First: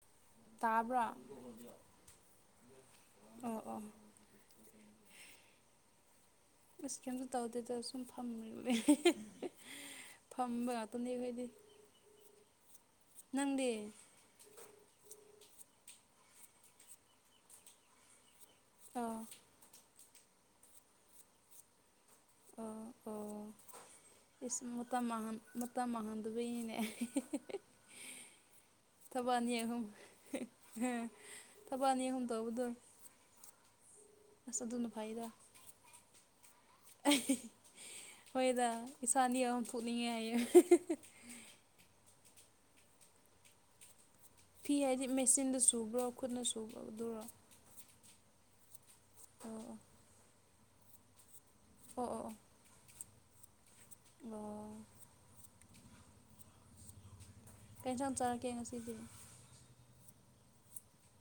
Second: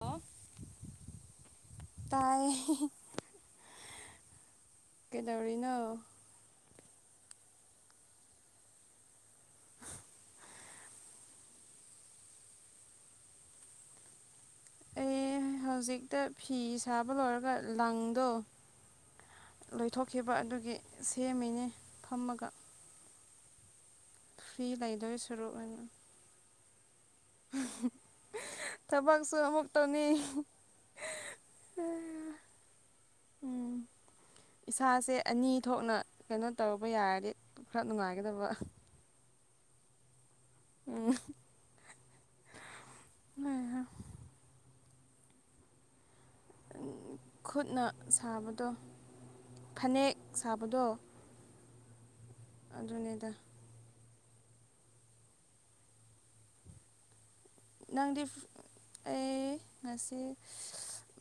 hello ꯇꯥꯕ꯭ꯔꯥ ꯇꯥꯏ ꯑꯣ ꯑꯣ ꯀꯩꯗꯧꯔꯤꯅꫭ ꯏꯁ ꯀꯝꯇ ꯇꯧꯗꯦꯗ ꯁꯨꯝ ꯐꯝꯃꯦ ꯐꯝꯕ ꯉꯥꯛꯇꯅꯦ ꯑꯈꯣꯏꯗꯤ ꯅꯪꯗꯤ ꯑꯩ ꯍꯧꯖꯤꯛꯇ ꯐꯤ ꯁꯥꯕ ꯂꯣꯏꯔꯒ ꯂꯪꯗꯣ ꯑꯥ ꯂꯣꯏꯊꯣꯛꯈꯤꯕ ꯑꯗꯨꯒꯤ ꯁꯦꯝꯃꯤꯅꯦ ꯐꯝꯃꯒ ꯑꯣ ꯑꯣ ꯏꯁ ꯐ꯭ꯔꯤ ꯃꯇꯝ ꯂꯩꯗꯣꯏ ꯃꯥꯡꯍꯥꯟ ꯁꯔꯨꯛ ꯑꯣꯏꯅ ꯃꯇꯝ ꯃꯥꯡꯍꯥꯟꯗꯕꯒꯤꯅꯦ [unintelligible] ꯊꯕꯛꯁꯨ ꯑꯅꯤ ꯑꯃꯨꯛ ꯑꯍꯨꯝ ꯇꯧꯅꯤ ꯊꯕꯛ ꯑꯅꯤ ꯑꯍꯨꯝ ꯇꯧꯕꯗꯣ ꯎꯝ ꯑꯁ ꯑꯗꯨꯅ ꯏꯁꯥꯁꯦ ꯐꯩꯗ ꯑꯅꯤ ꯊꯣꯛꯅ ꯀꯩꯅꯣ ꯇꯧꯕ ꯌꯥꯔꯗꯤ ꯈꯔ ꯅꯨꯡꯉꯥꯏꯒꯗꯕ ꯏꯁ ꯑꯅꯤ ꯑꯍꯨꯝ ꯊꫭꯛꯅꯤꯡꯉꯦ ꯍꯥꯏꯌꯦ ꯎꯝ [unintelligible] ꯐꯤ ꯍꯥꯏꯗꯤ ꯃꯦꯆꯤꯟꯗ ꯁꯨꯕ꯭ꯔꯣ ꯈꯨꯠꯅ ꯁꯨꯕ꯭ꯔꫭ ꯑꯗꯨꯔꯣ ꯈꯨꯠꯅ ꯁꯥꯕꯗꯣ ꯑꯣ ꯐꯅꯦꯛ ꯁꯥꯕꯗꯣ ꯑꯣ ꯑꯣ ꯑꯣ ꯑꯗꯨꯅꯦꯗ ꯑꫭ ꯀꯩ ꯏꯟꯁꯥꯡ ꯅꯪꯗꯤ ꯆꯥꯔꯛꯀꯦ ꯉꯁꯤꯗꯤ ꯑꯦ ꯉꯁꯤ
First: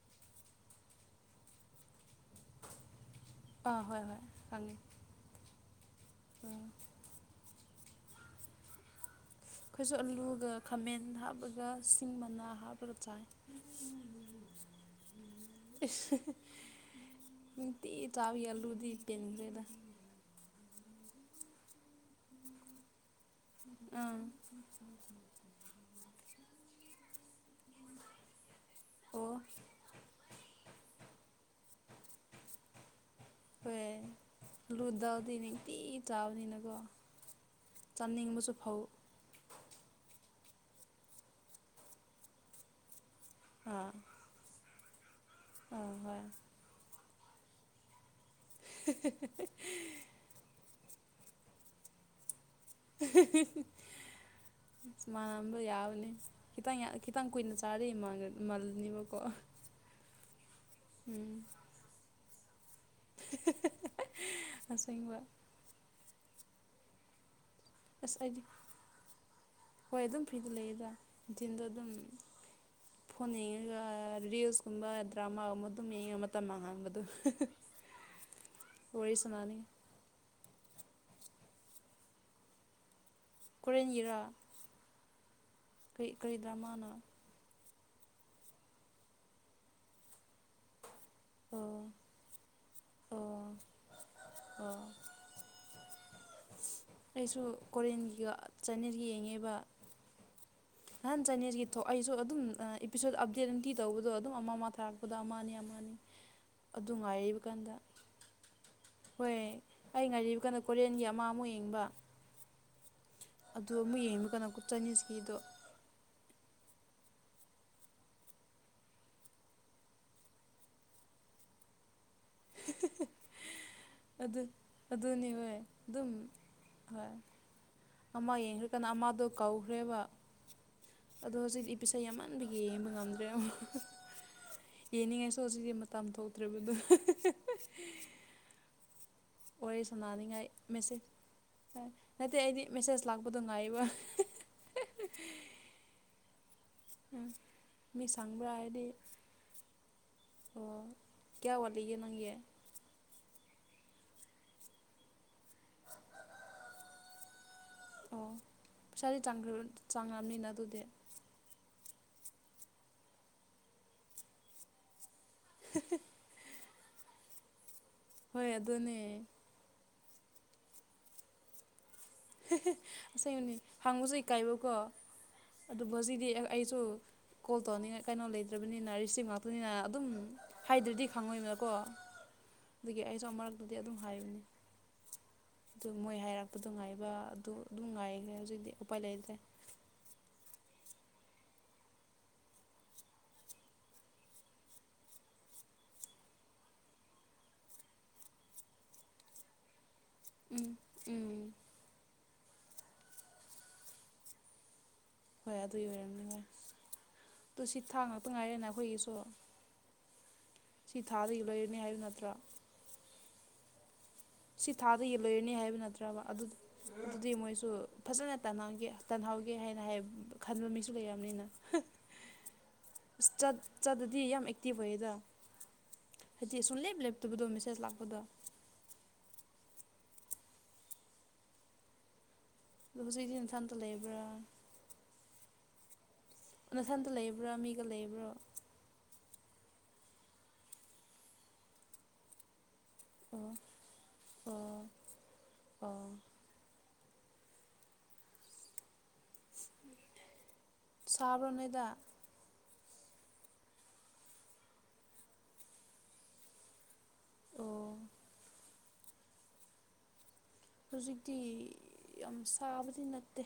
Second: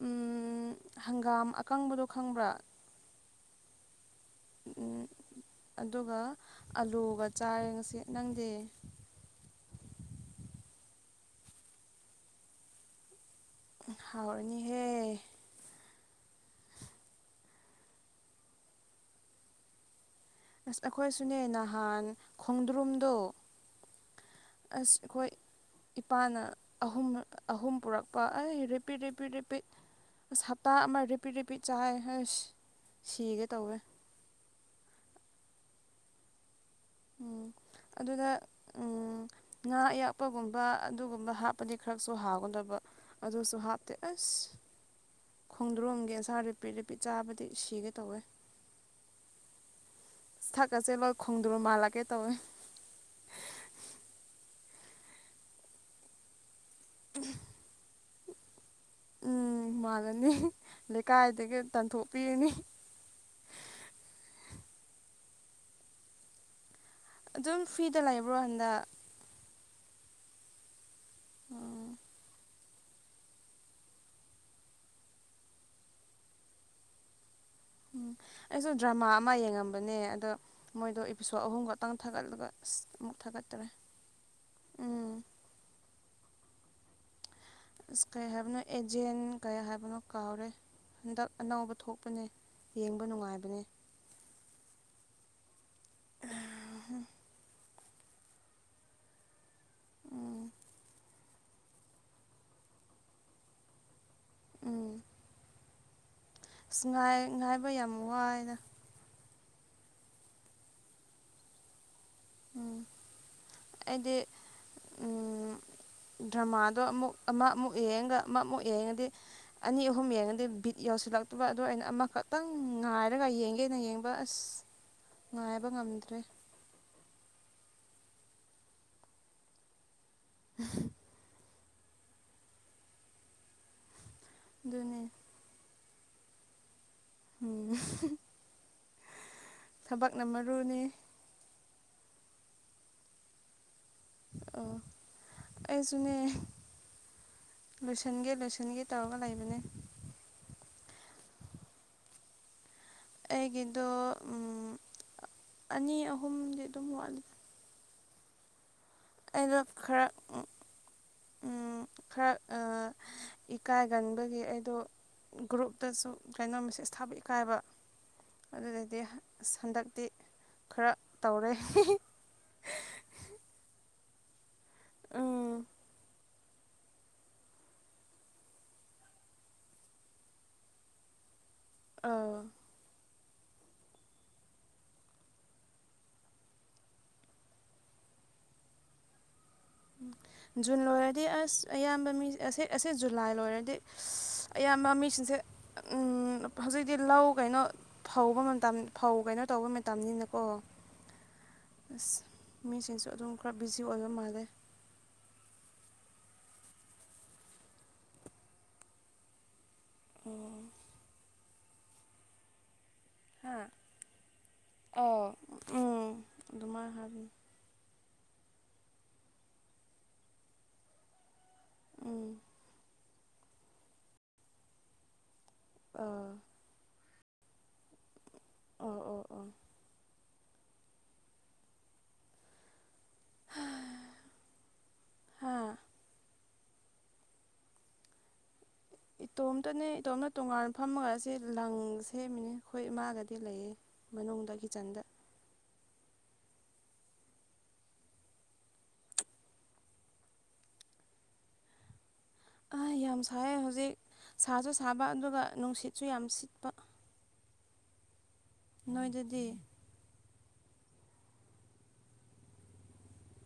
ꯎꯝ ꯍꯪꯒꯥꯝ ꯑꯀꯪꯕꯗꯣ ꯈꯪꯕ꯭ꯔꯥ ꯑꯥ ꯍꯣꯏ ꯍꯣꯏ ꯈꯪꯉꯦ ꯎ ꯑꯗꯨꯒ ꯑꯣ ꯑꯂꯨꯒ ꯆꯥꯏꯔꯦ ꯉꯁꯤ ꯅꯪꯗꯤ ꯑꯩꯈꯣꯏꯁꯨ ꯑꯂꯨꯒ ꯈꯥꯃꯦꯟ ꯍꯥꯞꯄꯒ ꯁꯤꯡ ꯃꯅꯥ ꯍꯥꯞꯄꯒ ꯆꯥꯏ ꯍꯥꯎꯔꯅꯤꯍꯦ ꯏꯁ ꯅꯨꯡꯇꯤꯒꯤ ꯆꯥꯕꯤ ꯑꯂꯨꯗꯤ ꯄꯦꯟꯗꯦꯗ ꯑꯁ ꯑꯩꯈꯣꯏꯁꯨꯅꯦ ꯅꯍꯥꯟ ꯈꯣꯡꯗ꯭ꯔꯨꯝꯗꯣ ꯑꯥ ꯑꯁ ꯑꯩꯈꯣꯏ ꯏꯄꯥꯅ ꯑꯍꯨꯝ ꯑꯍꯨꯝ ꯄꯨꯔꯛꯄ ꯑꯩ ꯔꯦꯄꯤꯠ ꯔꯦꯄꯤꯠ ꯑꯣ ꯔꯦꯄꯤꯠ ꯑꯁ ꯍꯞꯇꯥ ꯑꯃ ꯔꯦ ꯔꯦꯄꯤꯠ ꯔꯦꯄꯤꯠ ꯆꯥꯏ ꯍꯁ ꯁꯤꯒꯦ ꯇꯧꯋꯦ ꯂꯨꯗꯥꯜꯗꯤ ꯅꯤꯡꯇꯤꯒꯤ ꯆꯥꯕꯅꯤꯅꯀꯣ ꯎꯝ ꯑꯗꯨꯗꯥ ꯆꯥꯅꯤꯡꯕꯁꯨ ꯐꯥꯎ ꯎꯝ ꯉꯥ ꯑꯌꯥꯛꯄꯒꯨꯝꯕ ꯑꯗꯨꯒꯨꯝꯕ ꯍꯥꯞꯄꯗꯤ ꯈꯔꯁꯨ ꯍꯥꯎꯒꯗꯥꯕ ꯑꯗꯨꯁꯨ ꯑꯥ ꯍꯥꯞꯇꯦ ꯑꯁ ꯑꯥ ꯈꯣꯡꯗ꯭ꯔꯣꯝꯒꯦ ꯍꯣꯏ ꯑꯁꯥꯔꯤ ꯔꯦꯄꯤꯠ ꯔꯦꯄꯤꯠ ꯆꯥꯕꯗꯤ ꯁꯤꯒꯦ ꯇꯧꯋꯦ [unintelligible] ꯁꯥꯛꯀꯁꯦ ꯂꯣꯏ ꯈꯣꯡꯗ꯭ꯔꫭꯝ ꯃꯥꯜꯂꯛꯀꯦ ꯇꯧꯋꯤ ꯃꯥꯜꯂꯝꯕ ꯌꯥꯕꯅꯦ ꯈꯤꯇꯪ ꯌꯥꯝ ꯈꯤꯇꯪ ꯀꯨꯏꯅ ꯆꯥꯔ ꯃꯥꯜ ꯃꯥꯜꯂꯅꯦꯕꯀꯣ ꯎꯝ ꯃꯥꯜꯂꯅꯤ ꯂꯩꯀꯥꯏꯗꯒꯤ ꯇꯥꯟꯊꯣꯛꯄꯤꯔꯅꯤ ꯑꯁꯦꯡꯕ ꯑꯗꯨꯝ ꯐ꯭ꯤꯗ ꯑꯁ ꯂꯩꯕ꯭ꯔꯣ ꯑꯩꯗꯤ ꯍꯟꯗꯛ ꯍꯣꯏ ꯑꯗꯨꯝ ꯐ꯭ꯔꯤꯗ ꯂꯩꯌꯦꯗ ꯅꯨꯡꯊꯤꯟꯗꯣ ꯎꯝ ꯑꯗꯨꯝ ꯐꯣꯟ ꯌꯦꯡꯉꯒ ꯔꯤꯜꯁꯀꯨꯝꯕ ꯗ꯭ꯔꯃꯥꯒꯨꯝꯕ ꯑꯗꯨꯝ ꯌꯦꯡꯉ ꯃꯇꯝ ꯃꯥꯡꯍꯥꯡꯕꯗꫭ ꯎꯝ ꯑꯩꯁꯨ ꯗ꯭ꯔꯃꯥ ꯑꯃ ꯌꯦꯡꯉꯝꯕꯅꯦ ꯑꯗꯣ ꯃꯣꯏꯗꯣ ꯏꯄꯤꯁ꯭ꯋꯥ ꯑꯍꯨꯝ ꯈꯛꯇꯪ ꯊꯥꯒꯠꯂꯒ ꯑꯃꯨꯛ ꯊꯥꯒꯠ ꯀꯣꯔꯦꯟꯒꯤꯔꯥ ꯀꯔꯤ ꯀꯔꯤ ꯗ꯭ꯔꯃꯥꯅꫭ ꯑꯁ ꯀꯩ ꯍꯥꯏꯕꯅꯣ ꯑꯦꯖꯦꯟ ꯀꯩ ꯍꯥꯏꯕꯅꯣ ꯀꯥꯎꯔꯦ ꯍꯟꯗꯛ ꯑꯅꯧꯕ ꯑꯣ ꯊꯣꯛꯄꯅꯦ ꯌꯦꯡꯕ ꯑꯣ ꯅꯨꯡꯉꯥꯏꯕꯅꯦ ꯑꯣ ꯑ ꯑꯩꯁꯨ ꯀꯣꯔꯤꯌꯟꯒꯤꯒ ꯆꯥꯏꯅꯤꯖꯒ ꯌꯦꯡꯉꯦꯕ ꯎꯝ ꯅꯍꯥꯟ ꯆꯥꯏꯅꯤꯖꯀꯤ ꯊꯣꯛ ꯑꯩꯁꯨ ꯑꯗꯨꯝ ꯑꯦꯄꯤꯁꯣꯠ ꯑꯞꯗꯦꯠ ꯅꯨꯡꯇꯤꯒꯤ ꯇꯧꯕꯗꯣ ꯑꯗꯨꯝ ꯑꯃ ꯑꯃ ꯎꯝ ꯊꯥꯔꯛꯄꯗ ꯑꯃ ꯑꯅꯤ ꯑꯃ ꯑꯅꯤ ꯑꯁ ꯉꯥꯏ-ꯉꯥꯏꯕ ꯌꯥꯝ ꯋꯥꯏꯗ ꯍꯣꯏ ꯑꯩ ꯉꯥꯏꯔꯤꯕꯀꯥꯟꯗ ꯀꯣꯔꯤꯌꯥꯟꯒꯤ ꯑꯃ ꯑꯃꯨꯛ ꯌꯦꯡꯕ ꯎꯝ ꯑꯗꯨ ꯑꯃꯨꯛ ꯑꯩꯗꯤ ꯌꯦꯡꯕ ꯀꯥꯟꯗ ꯆꯥꯏꯅꯤꯁꯀꯤꯗꯣ ꯎꯝ ꯗ꯭ꯔꯃꯥꯗꯣ ꯑꯃꯨꯛ ꯑꯃ ꯑꯃꯨꯛ ꯌꯦꯡꯉꯒ ꯑꯃ ꯑꯃꯨꯛ ꯌꯦꯡꯉꯗꯤ ꯑꯅꯤ ꯑꯍꯨꯝ ꯌꯦꯡꯉꯗꯤ ꯕꯤꯠ ꯌꯧꯁꯤꯜꯂꯛꯇꯕ ꯑꯗꯨꯗ ꯑꯩꯅ ꯑꯃꯈꯛꯇꯪ ꯉꯥꯏꯔꯒ ꯌꯦꯡꯒꯦꯅꯡ ꯑꯗꯨ ꯑꯗꯨꯅꯤ ꯚꯥꯏ ꯑꯗꯨꯝ ꯍꯣꯏ ꯑꯃ ꯌꯦꯡꯈ꯭ꯔꯀꯥꯟꯗ ꯑꯃꯗꯣ ꯀꯧꯈ꯭ꯔꯦꯕ ꯎꯝ [unintelligible] ꯑꯗꯣ ꯍꯧꯖꯤꯛꯇꯤ ꯏꯄꯤꯁꯥꯠ ꯌꯥꯝꯃꯟꯕꯒꯤ ꯌꯦꯡꯕ ꯉꯝꯗ꯭ꯔꯦ ꯑꯃꯨꯛ ꯑꯗꯨꯅꯦ ꯌꯦꯡꯅꯤꯡꯉꯥꯏ [unintelligible] ꯁꯣ [unintelligible] ꯁꯤꯗꯤ ꯃꯇꯝ ꯊꯣꯛꯇ꯭ꯔꯦꯔꯤꯕꯗ ꯑꯍꯝ [unintelligible] ꯎꯝ [unintelligible] ꯋꯥꯔꯤ ꯊꯕꯛꯅ ꯁꯥꯟꯅꯅꯤꯡꯉꯥꯏ ꯃꯔꯨꯅꯤ ꯃꯦꯁꯦꯖ [inaudible] ꯅꯠꯇꯦ ꯑꯩꯗꯤ ꯃꯦꯁꯦꯖ ꯂꯥꯛꯄꯗꯣ ꯉꯥꯏꯕ ꯑꯣ ꯑꯩꯁꯨꯅꯦ ꯎꯝ ꯃꯤ ꯁꯪꯕ꯭ꯔꯥ ꯂꯣꯏꯁꯤꯟꯒꯦ-ꯂꯣꯏꯁꯤꯟꯒꯦ ꯍꯥꯏꯔꯗꯤ ꯇꯧꯔꯒ ꯂꯩꯕꯅꯦ ꯑꯣ ꯀꯌꯥ ꯋꯥꯂꯤꯒꯦ ꯅꯪꯒꯤ ꯑꯩꯒꯤꯗ ꯎꯝ [unintelligible] ꯑꯅꯤ ꯑꯍꯨꯝꯗꯤ ꯑꯗꯨꯝ ꯋꯥꯠꯂꯤ ꯑꯣ ꯄꯩꯁꯥꯗꯤ ꯑꯩꯗꯣ ꯆꯥꯡꯈ꯭ꯔ ꯈꯔ ꯆꯥꯡꯉꯝꯅꯤꯅ ꯑꯗꯨꯗꯤ ꯎꯝ ꯈꯔ ꯏꯀꯥꯏꯒꯟꯕꯒꯤ ꯑꯩꯗꯣ ꯒ꯭ꯔꯨꯞꯇꯁꯨ ꯀꯩꯅꯣ ꯃꯦꯁꯦꯖ ꯊꯥꯕ ꯏꯀꯥꯏꯕ ꯍꯣꯏ ꯑꯗꯨꯅꯦ ꯑꯗꯨꯗꯗꯤ ꯁꯟꯗꯛꯇꯤ ꯈꯔ ꯇꯧꯔꯦ ꯍꯤꯍꯤ [unintelligible] ꯑꯁꯦꯡꯅꯤ ꯍꯪꯕꯁꯨ ꯏꯀꯥꯏꯕꯀꯣ ꯎꯝ ꯑꯗꯨ [unintelligible] ꯖꯤꯗꯤ ꯑꯩꯁꯨ ꯀꯣꯜ ꯇꯧꯅꯤꯡꯉꯥꯏ ꯀꯩꯅꯣ ꯂꯩꯇ꯭ꯔꯕꯅꯤꯅ ꯔꯤꯁꯤꯞ ꯉꯥꯛꯇꯅꯤꯅ ꯑꯗꯨꯝ ꯍꯥꯏꯗ꯭ꯔꯗꯤ ꯈꯪꯉꯣꯏꯅꯤꯅ ꯀꯣ ꯑꯥ ꯑꯗꯨꯒꯤ ꯑꯩꯁꯨ ꯑꯃꯔꯛ [unintelligible] ꯑꯗꯨꯗꯤ ꯑꯗꯨꯝ ꯍꯥꯏꯕꯅꯤ ꯑꯗꯨ ꯃꯣꯏ ꯍꯥꯏꯔꯛꯄꯗꯨ ꯉꯥꯏꯕ [unintelligible] ꯑ [unintelligible] ꯑꯗꯨ ꯑꯗꯨꯝ ꯉꯥꯏꯈ꯭ꯔꯦ ꯍꯧꯖꯤꯛꯇꯤ ꯎꯄꯥꯏ ꯂꯩꯇ꯭ꯔꯦ ꯎꯝ [unintelligible] ꯖꯨꯟ ꯂꯣꯏꯔꯗꯤ ꯑꯁ ꯑꯌꯥꯝꯕ ꯃꯤ ꯑꯁꯤ ꯑꯁꯤ ꯖꯨꯂꯥꯏ ꯂꯣꯏꯔꯗꯤ ꯑꯌꯥꯝꯕ ꯃꯤꯁꯤꯡꯁꯦ ꯎꯝ ꯍꯧꯖꯤꯛꯇꯤ ꯂꯧ ꯀꯩꯅꯣ ꯐꯧꯕ ꯃꯇꯝ ꯐꯧ ꯀꯩꯅꯣ ꯇꯧꯕ ꯇꯝꯅꯤꯅꯀꯣ ꯎꯝ ꯎꯝ ꯑꯁ [unintelligible] ꯃꯤꯁꯤꯡꯁꯨ ꯑꯗꯨꯝ ꯈꯔ ꯕꯤꯖꯤ ꯑꯣꯏꯕ ꯃꯥꯜꯂꯦ ꯍꯣꯏ ꯑꯗꯨꯒꯤ ꯑꯣꯏꯔꯝꯅꯤꯉꯥꯏ ꯇꯨ ꯁꯤ ꯊꯥꯡ ꯉꯥꯛꯇ ꯉꯥꯏꯔꯦꯅ ꯑꯩꯈꯣꯏꯒꯤꯁꯨ ꯎꯝ [unintelligible] ꯁꯤ ꯊꯥꯗꯒꯤ ꯂꯣꯏꯔꯅꯤ ꯍꯥꯏꯕ ꯅꯠꯇ꯭ꯔꯥ ꯍꯥꯥ [unintelligible] ꯁꯤ ꯊꯥꯗꯒꯤ ꯂꯣꯏꯔꯅꯤ ꯍꯥꯏꯕ ꯅꯠꯇ꯭ꯔꯕ ꯑꯗꯨ ꯑꯗꯨꯃꯥꯏꯅ ꯍꯥꯏꯕꯅꯤ ꯑꯗꯨꯗꯤ ꯃꯣꯏꯁꯨ ꯐꯖꯅ ꯇꯅꯒꯦ [unintelligible] ꯇꯍꯒꯦ [unintelligible] ꯇꯥꯟꯍꯧꯒꯦ ꯍꯥꯏꯅ ꯍꯥꯏ ꯈꯟꯕ ꯃꯤꯁꯨ ꯂꯩꯔꯝꯅꯤꯅ ꯍꯥ ꯎꯝ [unintelligible] ꯆꯠ ꯆꯠꯇꯗꯤ ꯌꯥꯝ ꯑꯦꯛꯇꯤꯚ ꯑꯣꯏꯌꯦꯗ ꯑꯥ [unintelligible] ꯍꯥꯏꯗꯤ [inaudible] ꯁꯨꯝ ꯂꯦꯞ ꯂꯦꯞꯇꯕꯗꯣ ꯃꯦꯁꯦꯖ ꯂꯥꯛꯄꯗ ꯑꯣ ꯑꯣ ꯑꯣ [unintelligible] ꯑꯗꯣ ꯍꯧꯖꯤꯛꯇꯤ ꯏꯝꯐꯥꯜꯗ ꯂꯩꯕ꯭ꯔꯥ ꯍꯥꯥ [unintelligible] ꯅꯊꯟꯇ ꯂꯩꯕ꯭ꯔꯥ ꯃꯤꯒ ꯂꯩꯕ꯭ꯔꯣ ꯏꯇꯣꯝꯇꯅꯦ ꯏꯇꯣꯝꯅ ꯇꯣꯉꯥꯟ ꯐꯝꯃꯒ ꯑꯁꯤ ꯂꯪ ꯁꯦꯝꯃꯤꯅꯦ ꯑꯩꯈꯣꯏ ꯏꯃꯥꯒꯗꯤ ꯑꯣ ꯂꯩꯌꯦ ꯃꯅꯨꯡꯗ ꯑꯣ ꯀꯤꯆꯟꯗ ꯑꯣ ꯁꯥꯕ꯭ꯔꯣ ꯅꯣꯏꯗ ꯑ ꯌꯥꯝ ꯁꯥꯏ ꯍꯧꯖꯤꯛ ꯁꯥꯁꯨ ꯁꯥꯕ ꯑꯗꯨꯒ ꯅꯨꯡꯁꯤꯠꯁꯨ ꯌꯥꯝ ꯁꯤꯠꯄ ꯑꯣ ꯅꯣꯏꯗꯗꯤ ꯍꯧꯖꯤꯛꯇꯤ ꯌꯥꯝ ꯁꯥꯕꯗꯤ ꯅꯠꯇꯦ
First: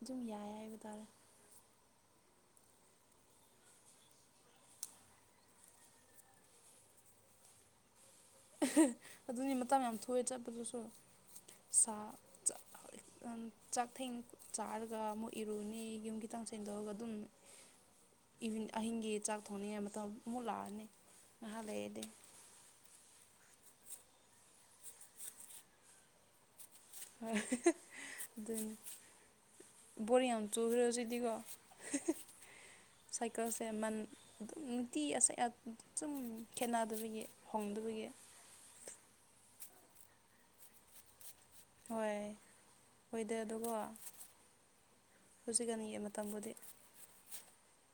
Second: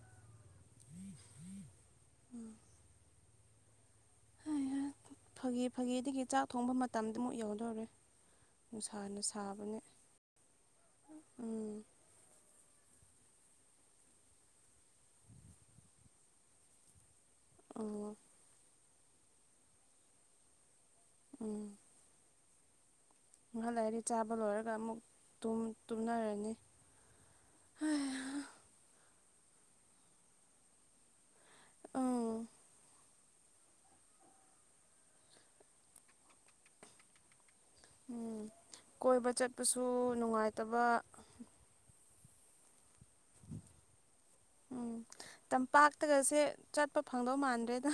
ꯑꯗꯨꯨꯝ ꯌꯥꯏ ꯍꯥꯏꯕ ꯇꯥꯔꯦ ꯎꯝ ꯐꯒꯤ ꯐꯥꯒꯤꯗꯒꯤ ꯆꯥꯛ ꯊꯣꯡꯕ ꯃꯇꯝꯗꯨꯃꯨꯛ ꯑꯃꯨꯛ ꯌꯧꯗꯧꯔꯦ ꯅꯨꯡꯁꯥꯅ ꯑꯗꯨꯅꯤ ꯁꯥꯕꯅꯦ ꯃꯇꯝ ꯌꯥꯝ ꯊꯨꯋꯦ ꯆꯠꯄꯗꯨꯁꯨ ꯎꯝ ꯁꯥ [inaudible] ꯆꯥꯛ ꯊꯦꯡ ꯆꯥꯔꯒ ꯑꯃꯨꯛ ꯏꯔꯨꯅꯤ ꯌꯨꯝ ꯈꯤꯇꯪ ꯁꯦꯡꯗꯣꯛꯑꯒ ꯑꯗꯨꯝ ꯑꯣ ꯑꯍꯤꯡꯒꯤ ꯆꯥꯛ ꯊꯣꯡꯅꯤꯡꯉꯥꯏ ꯃꯇꯝ ꯑꯃꯨꯛ ꯂꯥꯛꯑꯅꯤ ꯉꯥꯏꯍꯥꯛ ꯂꯩꯔꯗꯤ ꯉꯍꯥꯛ ꯂꯩꯔꯗꯤ ꯆꯥꯕ ꯂꯣꯏꯔꯒ ꯑꯃꯨꯛ ꯇꯨꯝ ꯇꯨꯝꯅꯔꯅꯤ [unintelligible] ꯑꯗꯨꯅꯤ ꯕꯣꯔꯤꯡ ꯌꯥꯝ ꯆꯨꯈ꯭ꯔꯁꯤꯗꯤꯀꯣ ꯎꯝ ꯁꯥꯏꯀꯜꯁꯦ ꯃꯟ ꯑꯗꯨꯝ ꯅꯨꯡꯇꯤ ꯑꯁ ꯑ ꯁꯨꯝ ꯈꯦꯠꯅꯗꯕꯒꯤ ꯍꯣꯡꯗꯕꯒꯤ ꯎꯝ ꯀꯣꯏꯕ ꯆꯠꯄꯁꯨ ꯅꯨꯡꯉꯥꯏꯇꯕ ꯍꯣꯏ ꯍꯣꯏꯗ ꯑꯗꯨꯀꯣ ꯎꯝ ꯇꯝꯄꯥꯛꯇꯒꯁꯦ ꯆꯠꯄ ꯐꯪꯗꯧ ꯃꯥꯟꯗ꯭ꯔꯦꯗ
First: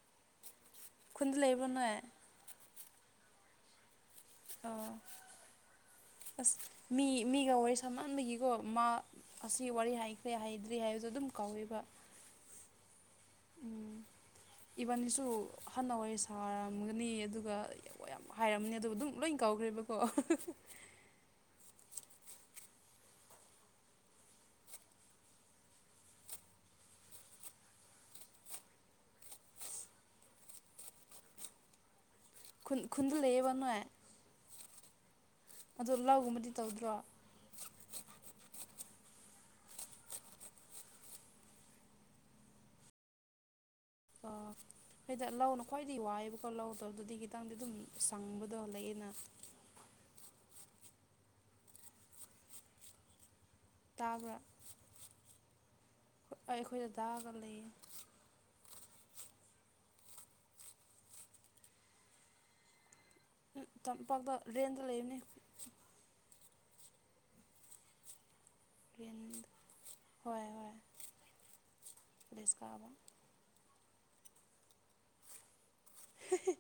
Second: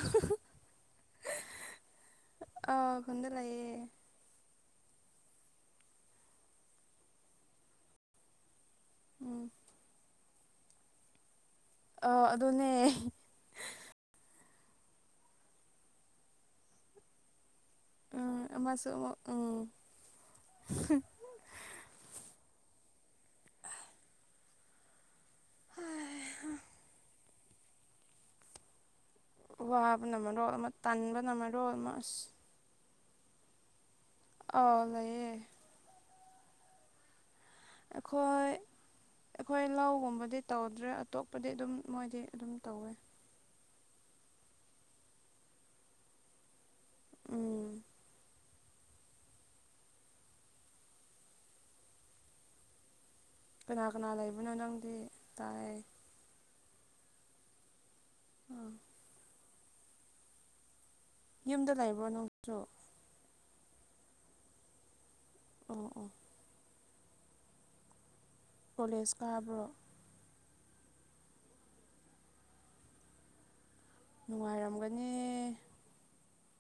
ꯈꯨꯟꯗ ꯂꯩꯕ꯭ꯔꯣ ꯅꯣꯏ ꯑꯥ ꯈꯨꯟꯗ ꯂꯩꯌꯦ ꯑ ꯑꯁ ꯃꯤ ꯃꯤꯒ ꯋꯥꯔꯤ ꯁꯝꯃꯥꯟꯕꯒꯤ ꯒꯣ ꯃꯥ ꯎꯝ ꯑꯁꯤ ꯋꯥꯔꯤ ꯍꯥꯏꯈ꯭ꯔꯦ ꯍꯩꯏꯗ꯭ꯔꯤ ꯍꯥꯏꯕꯁꯨ ꯑꯗꯨꯝ ꯀꯧꯋꯦꯕ ꯑꯥ ꯑꯗꯨꯅꯦ ꯎꯝ ꯏꯚꯟꯅꯤꯁꯨ ꯍꯟꯅ ꯋꯥꯔꯤ ꯁꯥꯔꯝꯒꯅꯤ ꯑꯗꯨꯒ ꯍꯣꯏ ꯌꯥꯝ ꯎꯝ ꯍꯥꯏꯔꯝꯅꯦ ꯑꯗꯨ ꯑꯃꯁꯨ ꯑꯗꯨꯝ ꯑꯃꯨꯛ ꯂꯣꯏ ꯎꯝ ꯀꯧꯈ꯭ꯔꯦꯕꯀꯣ ꯋꯥꯕꯅ ꯃꯔꯣꯜ ꯑꯃꯥ ꯇꯟꯕꯅ ꯃꯔ ꯑꯃꯥ ꯑꯁ ꯈꯨꯟ ꯈꯨꯟꯗꯨ ꯂꯩꯌꯦꯕ ꯅꯣꯏ ꯑꯥꯎ ꯂꯩꯌꯦ ꯑꯗꯣ ꯂꯥꯎꯒꯨꯝꯕꯗꯤ ꯇꯧꯗ꯭ꯔꯣ ꯑꯩꯈꯣꯏ ꯑꯩꯈꯣꯏ ꯂꯧꯒꯨꯝꯕꯗꯤ ꯇꯧꯗ꯭ꯔꯦ ꯑꯇꯣꯞꯄꯗꯤ ꯑꯗꯨꯝ ꯃꯣꯏꯗꯤ ꯑꯗꯨꯝ ꯇꯧꯋꯦ ꯑ ꯍꯩꯗ ꯂꯧꯅ ꯈ꯭ꯋꯥꯏꯗꯒꯤ ꯋꯥꯏꯑꯦꯕꯀꯣ ꯂꯧꯗꯣ ꯗꯨꯗꯤ ꯈꯤꯇꯪꯗꯤ ꯎꯝ ꯑꯗꯨꯝ ꯁꯪꯕ ꯗꯣ ꯂꯩꯏꯅ ꯀꯅꯥ ꯀꯅꯥ ꯇꯥꯕ꯭ꯔꯥ ꯂꯩꯕꯅꯣ ꯅꯪꯗꯤ ꯇꯥꯏ ꯑꯩ ꯑꯩꯈꯣꯏ ꯗꯥꯗꯥꯒ ꯂꯩꯌꯦ ꯑꯥ ꯌꯨꯝꯗ ꯂꯩꯕ꯭ꯔꯣ ꯅꯪꯁꯨ ꯇꯝꯄꯥꯛꯇꯥ ꯔꯦꯟꯗ ꯂꯩꯕꯅꯦ ꯑꯣ ꯑꯣ ꯀꯣꯂꯦꯖ ꯔꯦꯟꯗ ꯀꯥꯕ꯭ꯔꯣ ꯍꯣꯏ ꯍꯣꯏ ꯀꯣꯂꯦꯁ ꯀꯥꯕ ꯅꯨꯡꯉꯥꯏꯔꯝꯒꯅꯤ [unintelligible]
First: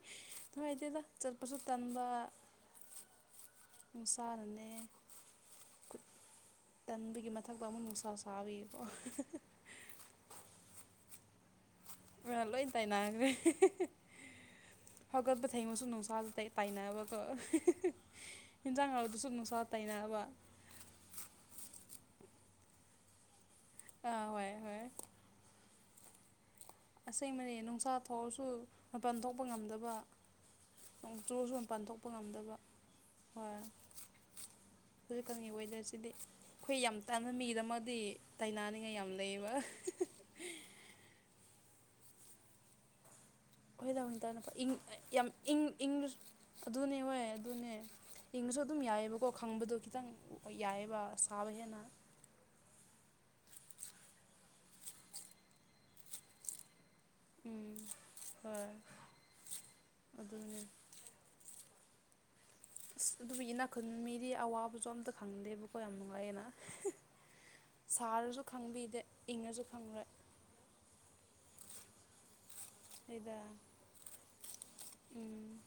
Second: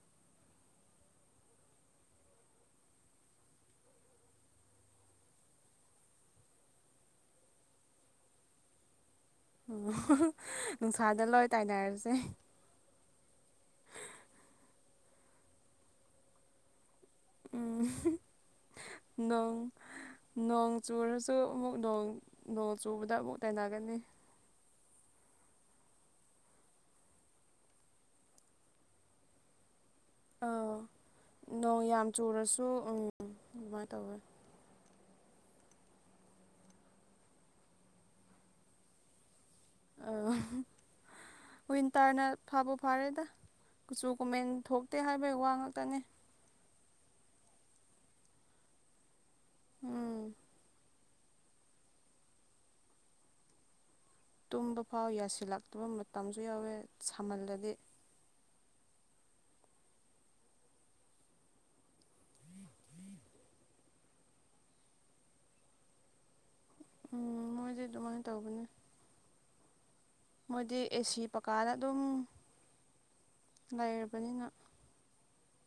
ꯅꯨꯡꯉꯥꯏꯇꯦꯗ ꯆꯠꯄꯁꯨ ꯇꯟꯕ ꯅꯨꯡꯁꯥꯅꯅꯦ ꯇꯟꯕꯒꯤ ꯃꯊꯛꯇ ꯑꯃꯨꯛ ꯅꯨꯡꯁꯥ ꯁꯥꯕꯒꯤꯀꯣ ꯑꯣ ꯅꯨꯡꯁꯥꯗ ꯂꯣꯏ ꯇꯥꯏꯅꯔꯁꯦ ꯂꯣꯏ ꯇꯥꯏꯅꯈ꯭ꯔꯦ ꯍꯧꯒꯠꯄ ꯊꯦꯡꯕꯁꯨ ꯅꯨꯡꯁꯥ ꯇꯩ ꯇꯥꯏꯅꯕꯀꯣ ꯎꯝ ꯍꯦꯟꯖꯥꯡ ꯍꯥꯎꯇ꯭ꯔꯥꯁꯨ ꯅꯣꯡ ꯅꯨꯡꯁꯥꯗ ꯇꯥꯏꯅꯕ ꯅꯣꯡ ꯆꯨꯔꯁꯨ ꯑꯃꯨꯛ ꯅꯣꯡ ꯅꯣꯡ ꯆꯨꯕꯗ ꯑꯃꯨꯛ ꯇꯥꯏꯅꯒꯅꯤ ꯑꯥ ꯍꯣꯏ ꯍꯣꯏ ꯑꯁꯦꯡꯕꯅꯦ ꯅꯨꯡꯁꯥ ꯊꯣꯛꯔꯁꯨ ꯃꯄꯥꯟ ꯊꯣꯛꯄ ꯉꯝꯗꯕ ꯑꯥ ꯅꯣꯡ ꯆꯨꯔꯁꯨ ꯃꯄꯥꯟ ꯅꯣꯡ ꯊꯣꯛꯄ ꯌꯥꯝ ꯉꯝꯗꯕ ꯆꯨꯔꯁꯨ ꯎꯝ ꯍꯣꯏ ꯑꯗꯨꯃꯥꯏꯅ ꯇꯧꯋꯦ ꯍꯧꯖꯤꯛꯀꯥꯟꯒꯤ ꯋꯦꯗ꯭ꯔꯁꯤꯗꯤ ꯑꯩꯈꯣꯏ ꯌꯥꯝ ꯇꯟꯃ ꯃꯤꯒꯤꯗꯃꯛꯗꯤ ꯇꯥꯏꯅꯅꯤꯡꯉꯥꯏ ꯌꯥꯝ ꯂꯩꯌꯦꯕ ꯑꯥ ꯋꯤꯟꯇ꯭ꯔꯅ ꯐꯕꯨ ꯐꯔꯦꯗ ꯍꯣꯏꯗ ꯋꯤꯟꯇ꯭ꯔꯅ ꯐ ꯏꯪ ꯌꯥꯝ ꯏꯪ ꯉꯥꯛꯇꯅꯦ ꯏꯪꯂꯁꯨ ꯑꯗꯨꯅꯦ ꯍꯣꯏ ꯑꯗꯨꯅꯦ ꯏꯡꯉꯁꯨ ꯑꯗꯨꯝ ꯌꯥꯏꯑꯕꯀꯣ ꯈꯪꯕꯗꯣ ꯈꯤꯇꯪ ꯎꯝ ꯌꯥꯏꯑꯕ ꯑꯁ ꯄꯥꯕ ꯍꯦꯟꯅ ꯇꯨꯝꯕ ꯐꯥꯎ ꯌꯥꯁꯤꯜꯂꯛꯇꯕ ꯃꯇꯝꯁꯨ ꯌꯥꯎꯋꯦ ꯁꯥꯃꯜꯂꯗꯤ ꯎꯝ ꯍꯣꯏ ꯑꯗꯨꯅꯦ ꯑꯁ ꯑꯗꯨꯕꯨ ꯏꯅꯥꯈꯨꯟ ꯃꯤꯗꯤ ꯑꯋꯥꯕꯁꯨ ꯑꯝꯇ ꯈꯪꯗꯦꯕꯀꯣ ꯌꯥꯝ ꯅꯨꯡꯉꯥꯏꯌꯦꯅ ꯎꯝ ꯃꯣꯏꯗꯤ ꯑꯗꯨꯃꯥꯏꯅ ꯁꯥꯔꯁꯨ ꯇꯧꯕꯅꯦ ꯈꯪꯕꯤꯗꯦ ꯏꯪꯉꯁꯨ ꯈꯪꯉꯔꯣꯏ ꯃꯣꯏꯗꯤ ꯑꯦꯁꯤ ꯄꯀꯥꯗ ꯑꯗꯨꯝ ꯑꯗꯨꯗ ꯂꯩꯔꯕꯅꯤꯅ ꯎꯝ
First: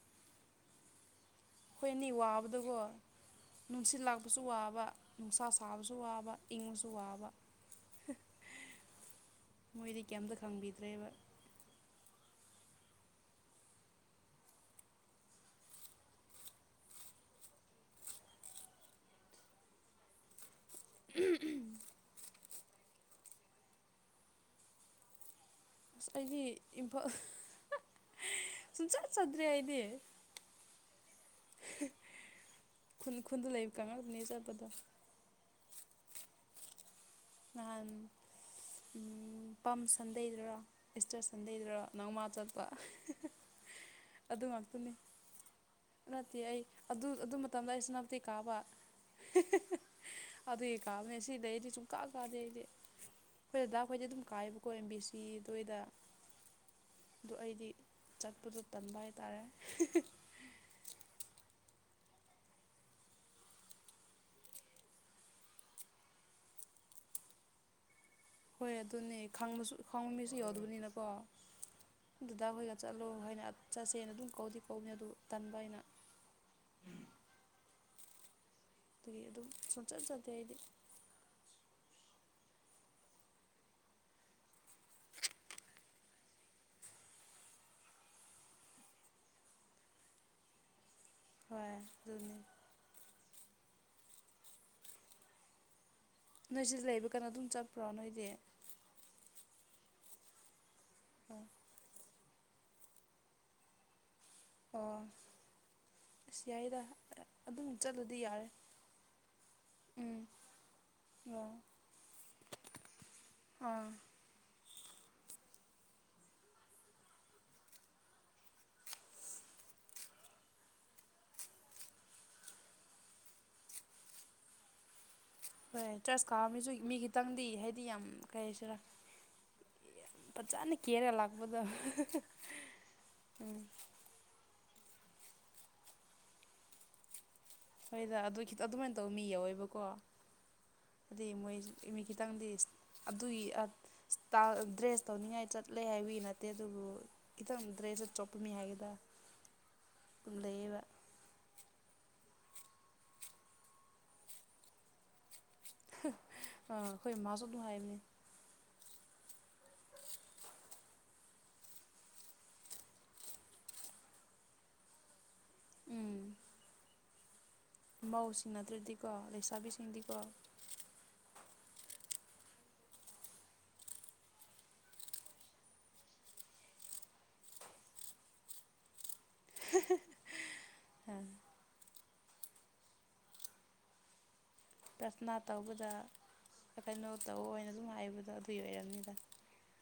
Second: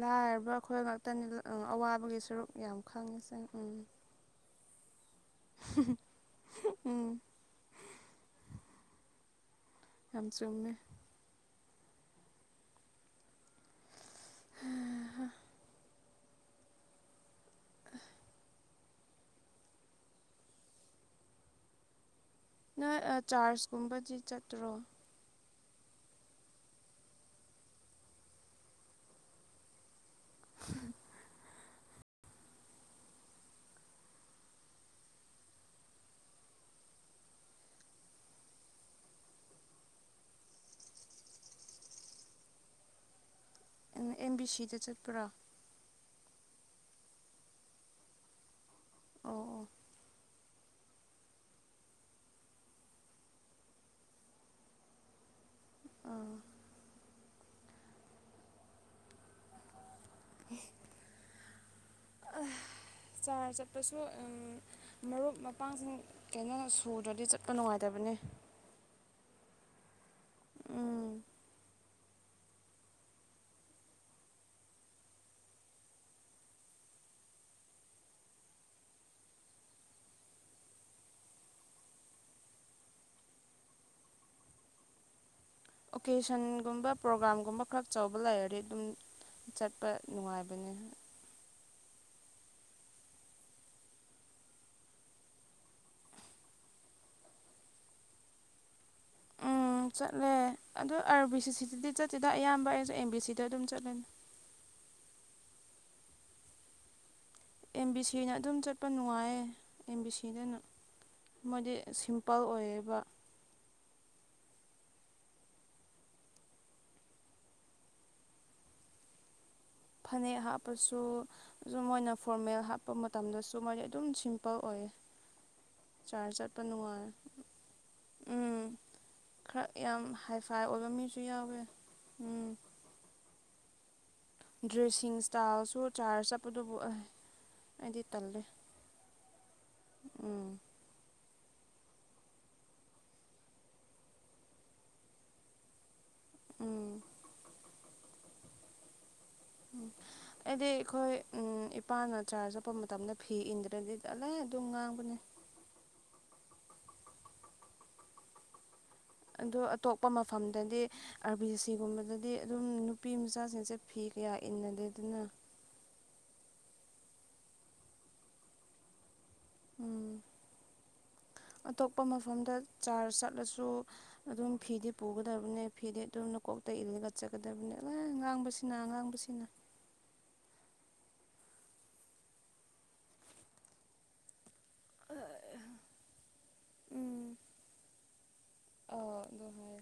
ꯂꯥꯏꯔꯕ ꯑꯩꯈꯣꯏ ꯉꯥꯛꯇꯅꯤ ꯎꯝ ꯑꯩꯈꯣꯏ ꯑꯅꯤ ꯑꯋꯥꯕꯒꯤ ꯁꯔꯨꯛ ꯌꯥꯝ ꯈꯪꯉꯤꯁꯦ ꯎꯝ ꯕꯨꯁꯨ ꯋꯥꯕ ꯅꯨꯡꯁꯥ ꯁꯥꯕꯁꯨ ꯋꯥꯕ ꯏꯪꯉꯁꯨ ꯎꯝ ꯋꯥꯕ ꯃꯣꯏꯗꯤ ꯌꯥꯝ ꯀꯩꯝꯇ ꯆꯨꯝꯃꯦ ꯈꯪꯕꯤꯗ꯭ꯔꯦꯕ [unintelligible] [unintelligible] ꯅꯣꯏ ꯑ ꯆꯥꯔ꯭ꯖꯀꯨꯝꯕꯗꯤ ꯆꯠꯇ꯭ꯔꯣ ꯑꯁ ꯑꯩꯗꯤ ꯏꯝꯐꯥꯜ ꯁꯨꯝꯆꯠ ꯆꯠꯗ꯭ꯔꯦ ꯑꯩꯗꯤ [unintelligible] ꯈꯨꯟ ꯈꯨꯟꯗ ꯂꯩꯕꯀꯥꯟꯉꯥꯛꯇꯅꯤ ꯆꯠꯄꯗꯣ ꯉꯍꯥꯟ ꯎꯝ ꯄꯝ ꯁꯟꯗꯦꯗꯨꯔꯥ ꯏꯁꯇ꯭ꯔ ꯁꯟꯗꯦꯗꯨꯗꯔꯥ ꯅꯣꯡꯃꯥ ꯆꯠꯄ ꯑꯦꯝ ꯑꯗꯨ ꯕꯤ ꯁꯤꯗ ꯉꯥꯛꯇꯅꯤ ꯆꯠꯄ꯭ꯔꯣ ꯅꯠꯇꯦ ꯑꯩ ꯑꯗꯨ ꯑꯗꯨ ꯃꯇꯝꯗ ꯑꯩ ꯁꯦꯅꯄꯇꯤ ꯀꯥꯕ ꯑꯣ ꯑꯣ ꯑꯗꯨꯒꯤ ꯀꯥꯕꯅꯦ ꯁꯤꯗ ꯑꯩꯗꯤ ꯆꯨꯡꯀꯥ ꯀꯥꯗꯦ ꯑꯩꯗꯤ ꯑꯩꯈꯣꯏ ꯗꯥꯗꯥꯈꯣꯏꯗꯤ ꯑꯗꯨꯝ ꯀꯥꯏꯑꯕ ꯀꯣꯏ ꯑꯦꯝ ꯕꯤ ꯁꯤ ꯗꯨꯒꯤꯗ ꯑꯥ ꯑꯗꯨ ꯑꯩꯗꯤ ꯆꯠꯄꯗꯣ ꯇꯟꯕ ꯍꯥꯏꯇꯥꯔꯦ ꯑꯦ ꯆꯥꯔ ꯆꯠꯄꯁꯨ ꯑꯝ ꯃꯔꯨꯞ ꯃꯄꯥꯡꯁꯤꯡ ꯀꯩꯅꯣ ꯁꯨꯗ꯭ꯔꯗꯤ ꯆꯠꯄ ꯅꯨꯡꯉꯥꯏꯇꯕꯅꯦ ꯍꯣꯏ ꯑꯗꯨꯅꯦ ꯈꯪꯕꯁꯨ ꯈꯪꯕ ꯃꯤꯁꯨ ꯌꯥꯎꯗꯕꯅꯤꯅꯀꯣ ꯎꯝ ꯗꯥꯗꯥꯈꯣꯏꯒ ꯆꯠꯂꯣ ꯍꯥꯏꯅ ꯆꯠꯁꯦꯅ ꯑꯗꯨꯝ ꯀꯧꯗꯤ ꯀꯧꯕꯅꯤ ꯑꯗꯨ ꯇꯟꯕ ꯑꯩꯅ ꯑꯗꯨꯒꯤ ꯑꯗꯨꯝ ꯁꯨꯝꯆꯠ ꯆꯠꯇꯦ ꯑꯩꯗꯤ ꯑꯣꯀꯦꯁꯟꯒꯨꯝꯕ ꯄ꯭ꯔꯣꯒ꯭ꯔꯥꯝꯒꯨꯝꯕ ꯈꯛ ꯆꯥꯎꯕ ꯂꯩꯔꯗꯤ ꯑꯗꯨꯝ ꯆꯠꯄ ꯅꯨꯡꯉꯥꯏꯕꯅꯦ ꯍꯣꯏ ꯑꯗꯨꯅꯤ ꯅꯣꯏꯁꯤꯗ ꯂꯩꯕ ꯀꯩꯅꯣ ꯑꯗꯨꯝ ꯆꯠꯄ꯭ꯔꯣ ꯅꯣꯏꯗꯤ ꯎꯝ ꯆꯠꯂꯦ ꯑꯗꯣ ꯑꯥꯔ ꯕꯤ ꯑꯣ ꯁꯤ ꯁꯤꯗꯗꯤ ꯆꯠꯇꯦꯗ ꯑꯌꯥꯝꯕ ꯑꯦꯁ ꯑꯦꯝ ꯕꯤ ꯁꯤꯗ ꯑꯗꯨꯝ ꯆꯠꯂꯦ ꯑꯣ ꯑꯁ ꯌꯥꯏꯗ ꯑꯗꯨꯝ ꯑꯦꯝ ꯕꯤ ꯆꯠꯂꯗꯤ ꯁꯤꯅ ꯌꯥꯔꯦ ꯑꯗꯨꯝ ꯆꯠꯄ ꯅꯨꯡꯉꯥꯏꯌꯦ ꯑꯦꯝ ꯕꯤ ꯎꯝ ꯁꯤꯗꯅ ꯑꯣ ꯃꯣꯏꯗꯤ ꯁꯤꯝꯄꯜ ꯑꯣꯏꯌꯦꯕ ꯑꯥ ꯐꯅꯦꯛ ꯍꯥꯞꯄꯁꯨ ꯑꯗꯨ ꯃꯣꯏꯅ ꯐꯣꯔꯃꯦꯜ ꯍꯥꯞꯄ ꯃꯇꯝꯗꯁꯨ ꯃꯣꯏꯗꯤ ꯑꯗꯨꯝ ꯁꯤꯝꯄꯜ ꯑꯣꯏꯌꯦ ꯍꯣꯏ ꯆ꯭ꯔꯁ ꯆꯥꯔ ꯀꯥꯕ ꯆꯠꯄ ꯃꯤꯁꯨ ꯃꯤ ꯅꯨꯡꯉꯥꯏ ꯈꯤꯇꯪꯗꯤ ꯍꯥꯏꯗꯤ ꯌꯥꯝ ꯀꯩ ꯎꯝ ꯍꯥꯏꯁꯤꯔꯥ ꯈꯔ ꯌꯥꯝ ꯍꯥꯏꯐꯥꯏ ꯐꯖꯅ ꯑꯣꯏꯕ ꯀꯦꯔ ꯃꯤꯁꯨ ꯂꯥꯛꯄꯗꯣ ꯌꯥꯎꯋꯦ ꯎꯝ ꯎꯝ ꯗ꯭ꯔꯦꯁꯤꯡ ꯏꯁꯇꯥꯏꯜꯁꯨ ꯆꯥꯔꯖ ꯆꯠꯄꯗꯨꯕꯨ ꯑꯦ ꯍꯣꯏꯗ ꯑꯗꯨꯈꯤꯇ ꯑꯗꯨꯃꯥꯏꯅ ꯇꯧ ꯃꯤ ꯌꯥꯎꯋꯦꯕꯀꯣ ꯎꯝ ꯍꯥꯏꯗꯤ ꯃꯣꯏ ꯃꯤ ꯈꯤꯇꯪꯗꯤ ꯑꯗꯨꯒꯤ ꯑ ꯏꯁꯇꯥꯏꯜ ꯑ ꯗ꯭ꯔꯦꯁ ꯇꯧꯅꯤꯡꯉꯥꯏ ꯆꯠꯂꯦ ꯍꯥꯏꯕꯤ ꯅꯠꯇꯦ ꯑꯗꯨꯕꯨ ꯎꯝ ꯈꯤꯇꯪ ꯗ꯭ꯔꯦꯁꯇ ꯆꯣꯞꯄꯃꯤ ꯍꯥꯏꯒꯦꯗ ꯎ ꯑꯩꯗꯤ ꯑꯩꯈꯣꯏ ꯎꯝ ꯄꯥꯟꯒ ꯆꯥꯔꯖ ꯆꯠꯄ ꯃꯇꯝꯗ ꯐꯤ ꯏꯟꯗ꯭ꯔꯗꯤ ꯑꯂꯥꯏ ꯑꯗꯨꯝ ꯉꯥꯡꯕꯅꯦ ꯍꯥ ꯑ ꯑꯩꯈꯣꯏ ꯃꯥꯁꯨ ꯑꯗꯨ ꯍꯥꯏꯕꯅꯤ ꯑꯗꯣ ꯑꯇꯣꯞꯄ ꯃꯐꯝꯗꯗꯤ ꯑꯥꯔꯕꯤ ꯁꯤꯒꯨꯝꯕꯗꯗꯤ ꯑꯗꯨꯝ ꯅꯨꯄꯤ ꯃꯆꯥꯁꯤꯡꯁꯦ ꯐꯤ ꯀꯌꯥ ꯏꯟꯅꯗꯦ ꯑꯗꯨꯅ ꯎꯝ ꯃꯧꯁꯤꯡ ꯅꯠꯇ꯭ꯔꯗꯤꯀꯣ ꯂꯩꯁꯥꯕꯤꯁꯤꯡꯗꯤꯀꯣ ꯎꯝ ꯑꯇꯣꯞꯄ ꯃꯐꯝꯗ ꯆꯥꯔ ꯆꯠꯂꯁꯨ ꯑꯗꯨꯝ ꯐꯤꯗꯤ ꯄꯨꯒꯗꯕꯅꯦ ꯐꯤꯗꯤ ꯑꯗꯨꯝ ꯅꯀꯣꯛꯇ ꯏꯜꯂꯒ ꯆꯠꯒꯗꯕꯅꯦ ꯑꯂ ꯉꯥꯡꯕꯁꯤ ꯁꯤꯅ ꯉꯥꯡꯕꯁꯤꯅ ꯑꯥ ꯔꯊꯅꯥ ꯇꯧꯕꯗ ꯀꯩꯅꯣ ꯎꯝ ꯇꯧ ꯑꯣꯏꯅ ꯑꯗꯨꯝ ꯍꯥꯏꯕꯗꯣ ꯑꯗꯨꯒꯤ ꯑꯧ ꯑꯣꯏꯔꯝꯅꯤꯗ ꯑꯗꯨ ꯍꯥꯏ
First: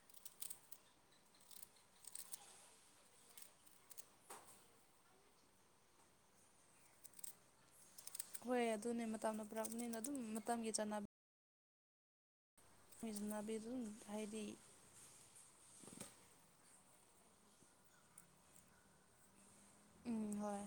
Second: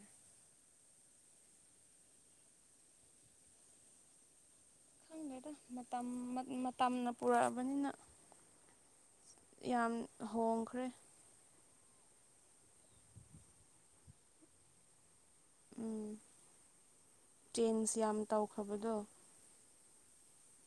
ꯈꯪꯗꯦꯗ ꯃꯇꯝ ꯃꯇꯝꯅ ꯄꯨꯔꯛꯑꯕꯅꯤꯅ ꯍꯣꯏ ꯑꯗꯨꯅꯦ ꯃꯇꯝꯅ ꯌꯥꯝ ꯄꯨꯔꯛꯅꯤꯅ ꯑꯗꯨꯝ ꯃꯇꯝꯒꯤ ꯍꯣꯡꯈ꯭ꯔꯦ ꯆꯥꯟꯅ ꯃꯣꯏ ꯖꯅꯥꯕꯤ ꯗꯨꯝ ꯍꯥꯏꯗꯤ ꯎꯝ ꯆꯦꯟꯖ ꯌꯥꯝ ꯇꯧꯈ꯭ꯔꯕꯗꯣ ꯎꯝ ꯍꯣꯏ